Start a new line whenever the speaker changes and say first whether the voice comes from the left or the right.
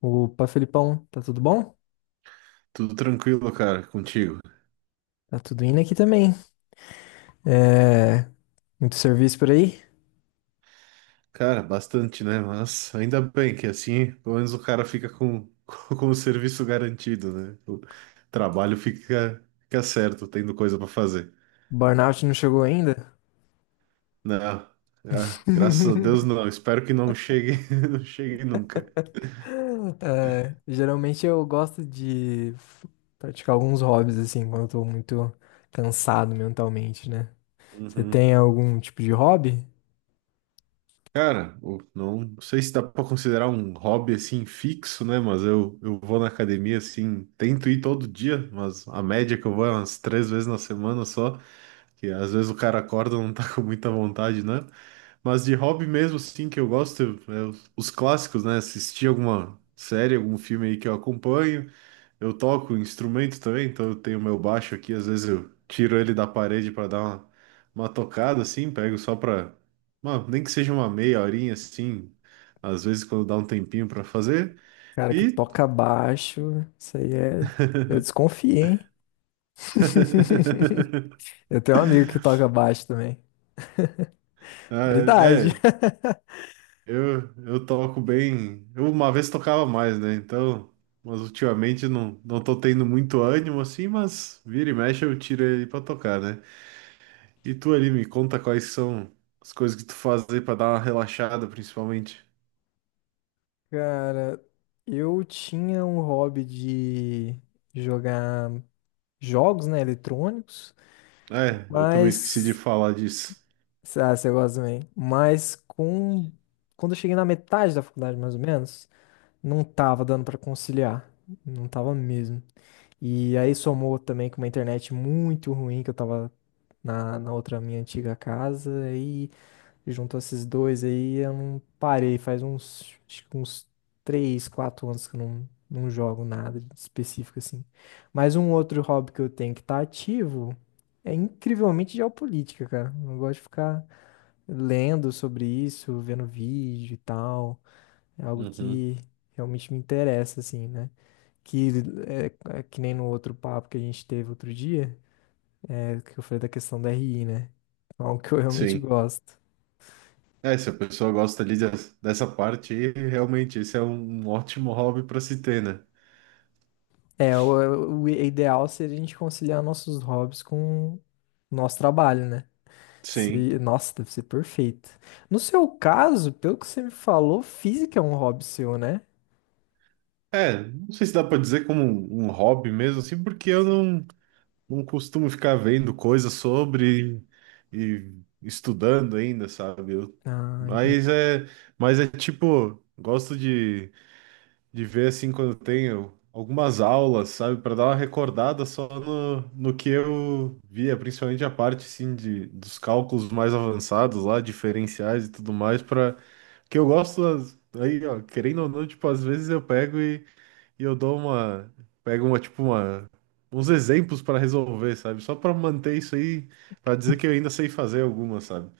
left: Opa, Felipão, tá tudo bom?
right: Tudo tranquilo, cara, contigo.
left: Tá tudo indo aqui também. É, muito serviço por aí?
right: Cara, bastante, né? Mas ainda bem que assim, pelo menos o cara fica com, com o serviço garantido, né? O trabalho fica certo, tendo coisa pra fazer.
left: Burnout não chegou ainda?
right: Não, ah, graças a Deus não. Espero que não chegue, não chegue nunca.
left: É, geralmente eu gosto praticar alguns hobbies assim, quando eu tô muito cansado mentalmente, né? Você
right: Uhum.
left: tem algum tipo de hobby?
right: Cara, não sei se dá pra considerar um hobby assim fixo, né? Mas eu vou na academia assim, tento ir todo dia, mas a média que eu vou é umas três vezes na semana só. Que às vezes o cara acorda e não tá com muita vontade, né? Mas de hobby mesmo, sim, que eu gosto, é os clássicos, né? Assistir alguma série, algum filme aí que eu acompanho. Eu toco instrumento também, então eu tenho meu baixo aqui, às vezes eu tiro ele da parede para dar uma tocada, assim, pego só pra. Nem que seja uma meia horinha, assim, às vezes quando dá um tempinho para fazer.
left: Cara que
right: E.
left: toca baixo, isso aí é. Eu desconfiei, hein? Eu tenho um amigo que toca baixo também.
right: Ah,
left: Raridade.
right: é, é, eu toco bem. Eu uma vez tocava mais, né? Então, mas ultimamente não tô tendo muito ânimo assim, mas vira e mexe eu tiro ele pra tocar, né? E tu ali me conta quais são as coisas que tu faz aí pra dar uma relaxada, principalmente.
left: Cara, eu tinha um hobby de jogar jogos, né, eletrônicos,
right: É, eu também esqueci de
left: mas,
right: falar disso.
left: ah, você gosta também, mas com, quando eu cheguei na metade da faculdade, mais ou menos, não tava dando pra conciliar, não tava mesmo. E aí somou também com uma internet muito ruim que eu tava na outra minha antiga casa, e junto a esses dois aí, eu não parei. Faz uns, acho que uns 3 4 anos que eu não jogo nada específico assim. Mas um outro hobby que eu tenho que tá ativo é incrivelmente geopolítica, cara. Eu gosto de ficar lendo sobre isso, vendo vídeo e tal. É algo
right: Uhum.
left: que realmente me interessa, assim, né? Que é, é que nem no outro papo que a gente teve outro dia, é, que eu falei da questão da RI, né? É algo que eu realmente
right: Sim.
left: gosto.
right: É, se a pessoa gosta ali dessa parte aí, realmente esse é um ótimo hobby pra se ter, né?
left: É, o ideal seria a gente conciliar nossos hobbies com o nosso trabalho, né?
right: Sim.
left: Se, nossa, deve ser perfeito. No seu caso, pelo que você me falou, física é um hobby seu, né?
right: É, não sei se dá pra dizer como um hobby mesmo, assim, porque eu não. Não costumo ficar vendo coisas sobre e estudando ainda, sabe?
left: Ah,
right: Mas
left: entendi.
right: é, mas é tipo, gosto de ver assim quando tenho algumas aulas, sabe? Para dar uma recordada só no que eu via, principalmente a parte assim de, dos cálculos mais avançados lá, diferenciais e tudo mais, para que eu gosto aí, ó, querendo ou não, tipo, às vezes eu pego e eu dou uma. Pego uma, tipo, uma. Uns exemplos pra resolver, sabe? Só pra manter isso aí, pra dizer que eu ainda sei fazer alguma, sabe?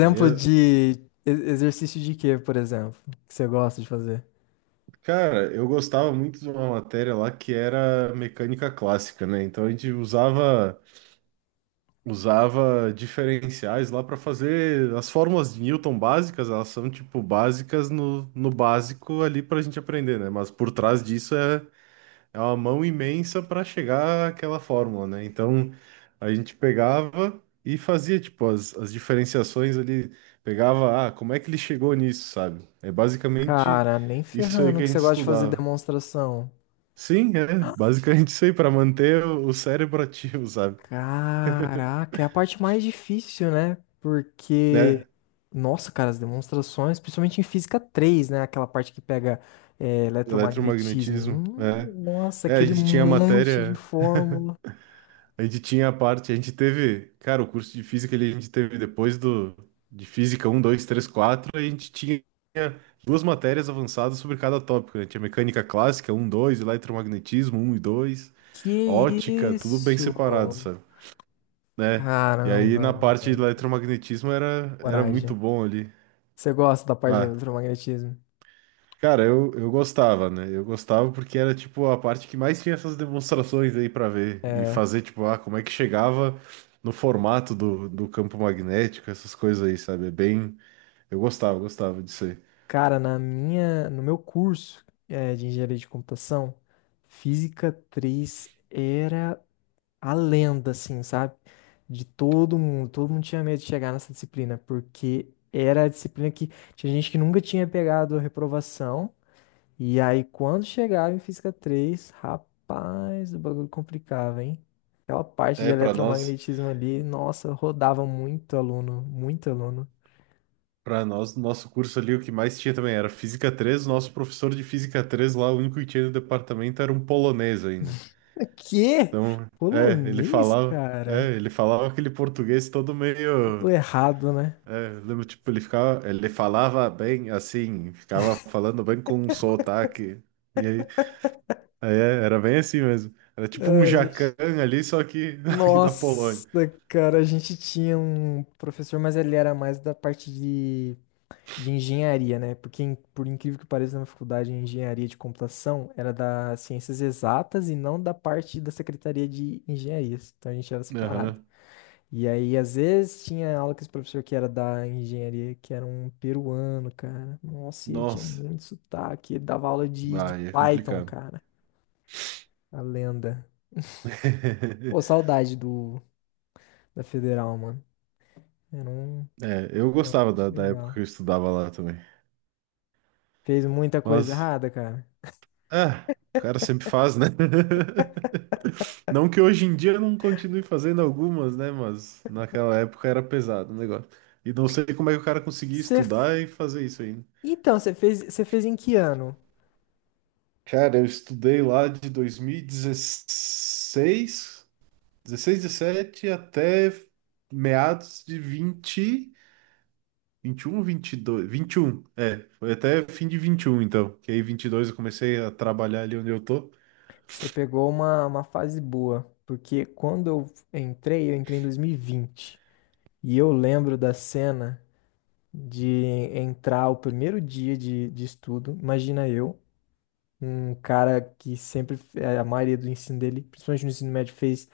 right: Aí, eu-
left: de exercício de quê, por exemplo, que você gosta de fazer?
right: Cara, eu gostava muito de uma matéria lá que era mecânica clássica, né? Então a gente usava diferenciais lá pra fazer as fórmulas de Newton básicas, elas são tipo básicas no básico ali pra gente aprender, né? Mas por trás disso é uma mão imensa para chegar àquela fórmula, né? Então a gente pegava e fazia tipo as diferenciações ali, pegava, ah, como é que ele chegou nisso, sabe? É basicamente
left: Cara, nem
right: isso aí
left: ferrando
right: que
left: que
right: a gente
left: você gosta de fazer
right: estudava.
left: demonstração.
right: Sim, é basicamente isso aí para manter o cérebro ativo, sabe?
left: Caraca, é a parte mais difícil, né? Porque,
right: Né?
left: nossa, cara, as demonstrações, principalmente em física três, né? Aquela parte que pega é, eletromagnetismo.
right: Eletromagnetismo, é.
left: Nossa,
right: É, a
left: aquele
right: gente tinha
left: monte de
right: matéria.
left: fórmula.
right: A gente tinha a parte, a gente teve, cara, o curso de física ele a gente teve depois do de física um 2 3 4 a gente tinha duas matérias avançadas sobre cada tópico, né? Tinha mecânica clássica um 2 eletromagnetismo um e 2
left: Que
right: ótica, tudo bem
left: isso?
right: separado, sabe? Né? E aí
left: Caramba,
right: na parte de eletromagnetismo era muito
left: coragem.
right: bom ali.
left: Você gosta da parte de
right: Ah,
left: eletromagnetismo?
right: cara, eu gostava, né? Eu gostava porque era, tipo, a parte que mais tinha essas demonstrações aí pra ver e
left: É,
right: fazer, tipo, ah, como é que chegava no formato do campo magnético, essas coisas aí, sabe? É bem... Eu gostava, gostava disso aí.
left: cara, na minha, no meu curso é, de engenharia de computação, física três era a lenda, assim, sabe? De todo mundo. Todo mundo tinha medo de chegar nessa disciplina, porque era a disciplina que tinha gente que nunca tinha pegado a reprovação. E aí, quando chegava em física três, rapaz, o bagulho complicava, hein? Aquela parte de
right: É, pra nós,
left: eletromagnetismo ali, nossa, rodava muito aluno, muito aluno.
right: para nós, no nosso curso ali, o que mais tinha também era Física três, o nosso professor de Física 3 lá, o único que tinha no departamento era um polonês ainda.
left: Quê?
right: Então,
left: Polonês,
right: é,
left: cara?
right: ele falava aquele português todo
left: Tudo
right: meio...
left: errado, né?
right: É, eu lembro, tipo, ele ficava, ele falava bem assim, ficava falando bem com um sotaque. E aí é, era bem assim mesmo. Era tipo um
left: A
right: jacan
left: gente...
right: ali, só que aqui da Polônia.
left: nossa, cara, a gente tinha um professor, mas ele era mais da parte de engenharia, né? Porque, por incrível que pareça, na minha faculdade de engenharia de computação era da ciências exatas e não da parte da secretaria de engenharias. Então a gente era separado.
right: Aham.
left: E aí, às vezes, tinha aula com esse professor que era da engenharia, que era um peruano, cara. Nossa, e ele tinha
right: Nossa,
left: muito sotaque. Ele dava aula de
right: vai, é
left: Python,
right: complicado.
left: cara. A lenda. Pô, saudade do, da federal, mano. Era um...
right: É, eu
left: não,
right: gostava da época que
left: legal.
right: eu estudava lá também.
left: Fez muita coisa
right: Mas,
left: errada, cara.
right: é, o cara sempre faz, né? Não que hoje em dia eu não continue fazendo algumas, né? Mas naquela época era pesado o negócio. E não sei como é que o cara conseguia
left: Você... f-
right: estudar e fazer isso aí.
left: Então, você fez em que ano?
right: Cara, eu estudei lá de 2016, 16, 17, até meados de vinte, vinte e um, vinte e dois, vinte e um. É, foi até fim de 21, então, que aí 22 eu comecei a trabalhar ali onde eu tô.
left: Você pegou uma fase boa, porque quando eu entrei em 2020. E vinte. E eu lembro da cena de entrar o primeiro dia de estudo. Imagina eu, um cara que sempre, a maioria do ensino dele, principalmente no ensino médio, fez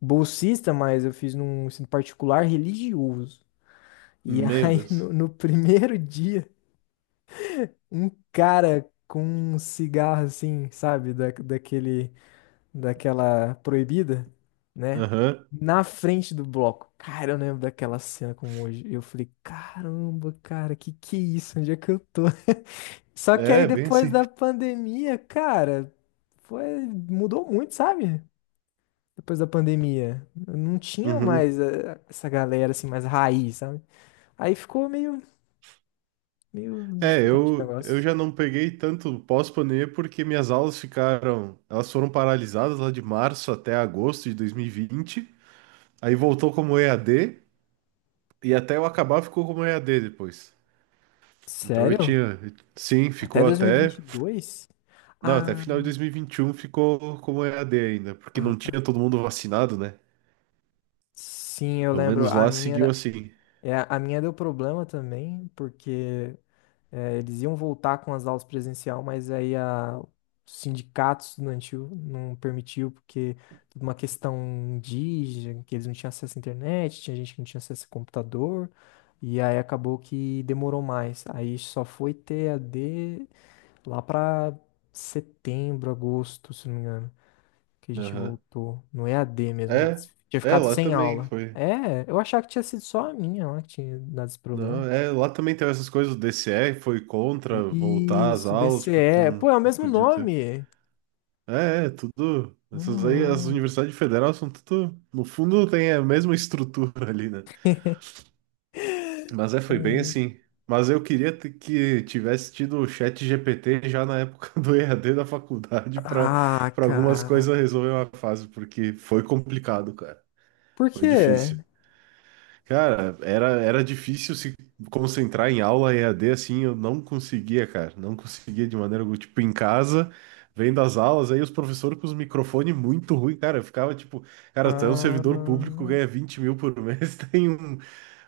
left: bolsista, mas eu fiz num ensino particular religioso. E
right: Meu
left: aí,
right: Deus.
left: no primeiro dia, um cara com um cigarro assim, sabe, da, daquele, daquela proibida, né?
right: Aham.
left: Na frente do bloco. Cara, eu lembro daquela cena como hoje. Eu falei, caramba, cara, que é isso? Onde é que eu tô? Só que aí
right: É, bem
left: depois
right: assim.
left: da pandemia, cara, foi, mudou muito, sabe? Depois da pandemia, não tinha
right: Uhum.
left: mais essa galera assim mais raiz, sabe? Aí ficou meio
right: É,
left: diferente o
right: eu
left: negócio.
right: já não peguei tanto pós-pandemia porque minhas aulas ficaram, elas foram paralisadas lá de março até agosto de 2020. Aí voltou como EAD. E até eu acabar ficou como E a EAD depois. Então eu
left: Sério?
right: tinha. Sim,
left: Até
right: ficou
left: dois mil e
right: até.
left: vinte e dois.
right: Não, até
left: Ah,
right: final de 2021 ficou como E a EAD ainda, porque
left: ah,
right: não
left: tá.
right: tinha todo mundo vacinado, né?
left: Sim, eu
right: Pelo
left: lembro.
right: menos
left: A
right: lá seguiu
left: minha,
right: assim.
left: é, a minha deu problema também, porque é, eles iam voltar com as aulas presencial, mas aí a, o sindicato estudantil não permitiu, porque tudo uma questão indígena, que eles não tinham acesso à internet, tinha gente que não tinha acesso a computador, e aí acabou que demorou mais. Aí só foi ter EAD lá para setembro, agosto, se não me engano. Que a gente
right: Aham.
left: voltou no EAD mesmo
right: É,
left: antes. Tinha
right: é,
left: ficado
right: lá
left: sem
right: também
left: aula.
right: foi.
left: É, eu achava que tinha sido só a minha lá que tinha dado esse
right: Não,
left: problema.
right: é, lá também teve essas coisas, o DCE foi contra voltar às
left: Isso,
right: aulas, porque
left: DCE. Pô,
right: não,
left: é o
right: não
left: mesmo
right: podia ter.
left: nome.
right: É, é, tudo.
left: Mesmo
right: Essas aí, as
left: nome.
right: universidades federais são tudo. No fundo, tem a mesma estrutura ali, né? Mas é, foi bem
left: É.
right: assim. Mas eu queria que tivesse tido o chat GPT já na época do EAD da faculdade para
left: Ah,
right: para algumas
left: cara.
right: coisas resolver uma fase, porque foi complicado, cara.
left: Por
right: Foi
left: quê?
right: difícil. Cara, era difícil se concentrar em aula EAD assim, eu não conseguia, cara. Não conseguia de maneira alguma. Tipo, em casa, vendo as aulas, aí os professores com os microfones muito ruim, cara. Eu ficava tipo, cara, tu é um servidor público,
left: Ah,
right: ganha 20 mil por mês, tem um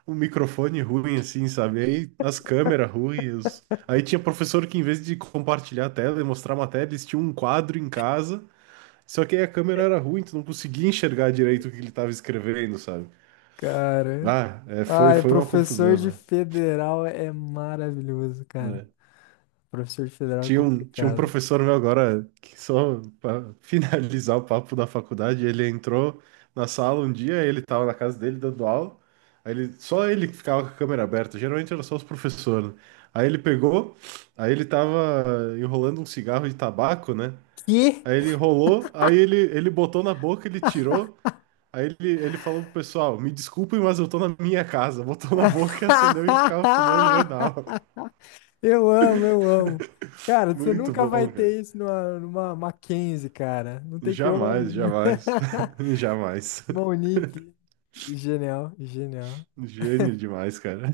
right: o microfone ruim, assim, sabe? Aí as câmeras ruins. Aí tinha professor que, em vez de compartilhar a tela e mostrar a matéria, eles tinham um quadro em casa, só que aí a câmera era ruim, tu não conseguia enxergar direito o que ele estava escrevendo, sabe?
left: cara.
right: Ah, é, foi,
left: Ai,
right: foi uma
left: professor de
right: confusão,
left: federal é maravilhoso,
right: né?
left: cara.
right: É.
left: Professor de federal é
right: Tinha um
left: complicado.
right: professor meu agora, que só para finalizar o papo da faculdade, ele entrou na sala um dia, ele estava na casa dele dando aula, aí ele, só ele que ficava com a câmera aberta, geralmente era só os professores, né? Aí ele pegou, aí ele tava enrolando um cigarro de tabaco, né?
left: Que?
right: Aí ele enrolou, aí ele botou na boca, ele tirou, aí ele falou pro pessoal, me desculpem, mas eu tô na minha casa. Botou na boca, acendeu e ficava fumando no meio da aula.
left: Eu amo, eu amo. Cara, você
right: Muito
left: nunca vai
right: bom.
left: ter isso numa, numa Mackenzie, cara. Não tem
right: Jamais,
left: como.
right: jamais. Jamais.
left: Uma Unip. Genial, genial.
right: Gênio demais, cara.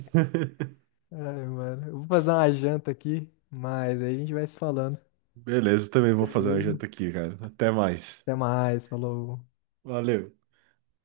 left: Ai, mano. Eu vou fazer uma janta aqui, mas aí a gente vai se falando.
right: Beleza, também vou fazer uma
left: Beleza?
right: janta aqui, cara. Até mais.
left: Até mais, falou.
right: Valeu.